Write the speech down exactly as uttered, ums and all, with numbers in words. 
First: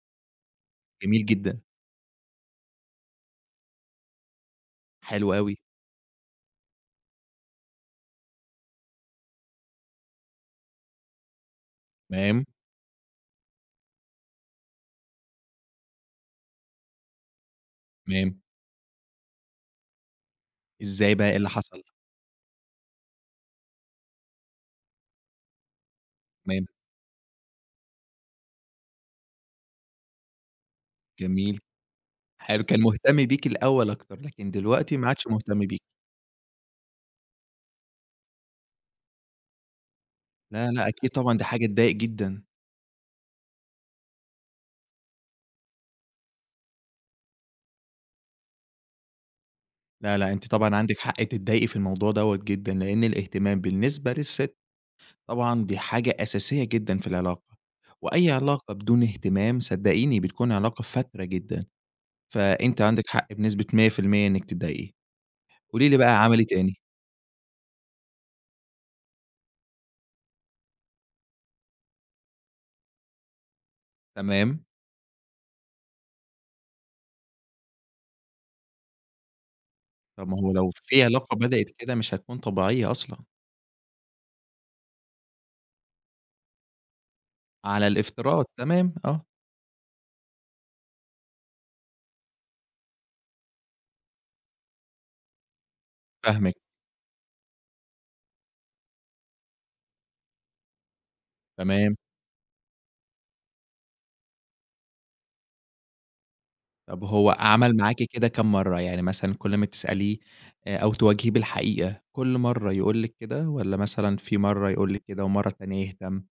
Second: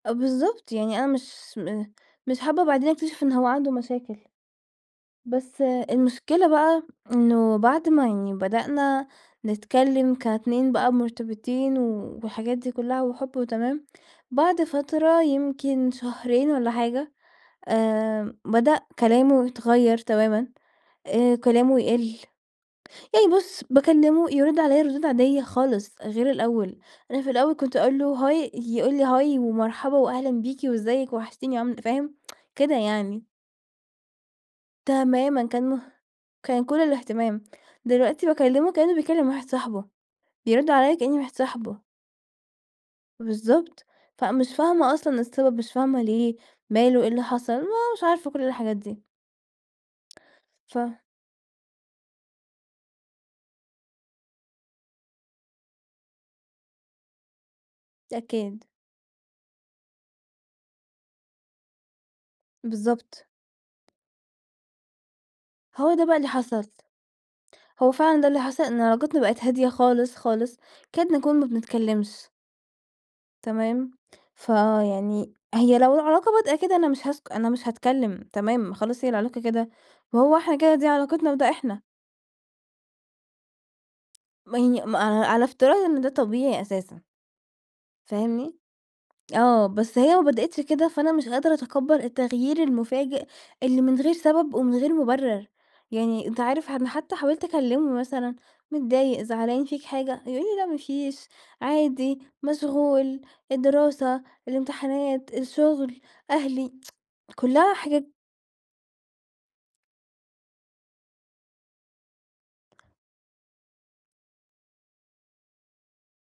آه بالضبط يعني أنا جميل مش جدًا. م مش حابّة بعدين أكتشف إن هو عنده مشاكل، حلو أوي. بس آآ المشكلة بقى، إنّه بعد ما يعني بدأنا نتكلّم كاتنين بقى مرتبطين و تمام. والحاجات دي كلّها وحُب وتمام، بعد فترة يمكن شهرين والّا حاجة، آآ تمام. بدأ كلامه يتغيّر تمامًا، إزاي بقى آآ إيه اللي كلامه حصل؟ يقل، يعني بُص باكلّمه يرد عليّا ردود عاديّة خالص، غير تمام. الأوّل، أنا في الأوّل كُنت أقول له: "Hi" يقول لي: "Hi ومرحبا وأهلًا بيكِ، وإزيك ووحشتيني جميل، وعام" فاهم، حلو كده كان مهتم يعني. بيكِ الأوّل أكتر لكن دلوقتي ما عادش تمامًا مهتم كان بيكِ. مه كان كل الاهتمام، دلوقتي باكلّمه كأنّه بيكلّم واحد صاحبه، يرد لأ لأ عليّا أكيد كأني واحد طبعًا دي حاجة صاحبه. تضايق جدًا. بالضبط، فمش فاهمة أصلًا السبب مش فاهمة ليه، ماله إيه اللي حصل ما مش عارفة كل الحاجات دي. لأ لأ أنتِ طبعًا ف عندِك حق تضايقي في الموضوع دوّة جدًا، لأن الاهتمام بالنسبة للست، طبعًا دي حاجة أساسية جدًا في العلاقة، وأي أكيد. علاقة بدون اهتمام صدّقيني بتكون علاقة فاتِرة جدًا، فأنتِ عندِك بالضبط حق بنسبة مِيّة في المِيّة إنّك تضايقي، قولي هو لي ده بقى بقى اللي عمل إيه حصل. تاني؟ هو فعلًا ده اللي حصل إن علاقتنا بقت هادية خالص خالص، كاد نكون ما بنتكلمش. تمام، تمام. فيعني هي لو العلاقة بادئه كده أنا مش هاسك أنا مش هاتكلّم تمام خلاص هي العلاقة كده، ما طب ما هو هو إحنا لو كده دي في علاقتنا علاقة وده بدأت إحنا. كده مش هتكون طبيعية أصلًا. ما هي ما ع على افتراض إن ده طبيعي أساسًا. على الافتراض فاهمني، تمام آه. آه بس هي ما بدأتش كده فأنا مش قادرة أتقبّل التغيير المفاجئ، اللي من غير سبب ومن غير مُبرر، يعني أنت فاهمِك. عارف أنا حتّى حاولت أكلّمه مثلًا، متضايق زعلان فيك حاجة يقول لي: "لأ مافيش، تمام. عادي، مشغول، الدراسة، الامتحانات، الشغل، أهلي" طب هو كلّها عمل معاكِ حِجج كده كام مرّة يعني مثلًا كل لمّا تسأليه، آآ أو تواجهيه بالحقيقة، كل مرّة يقول لِك كده؟ والّا مثلًا في مرّة يقول لِك كده ومرّة تانية يهتم؟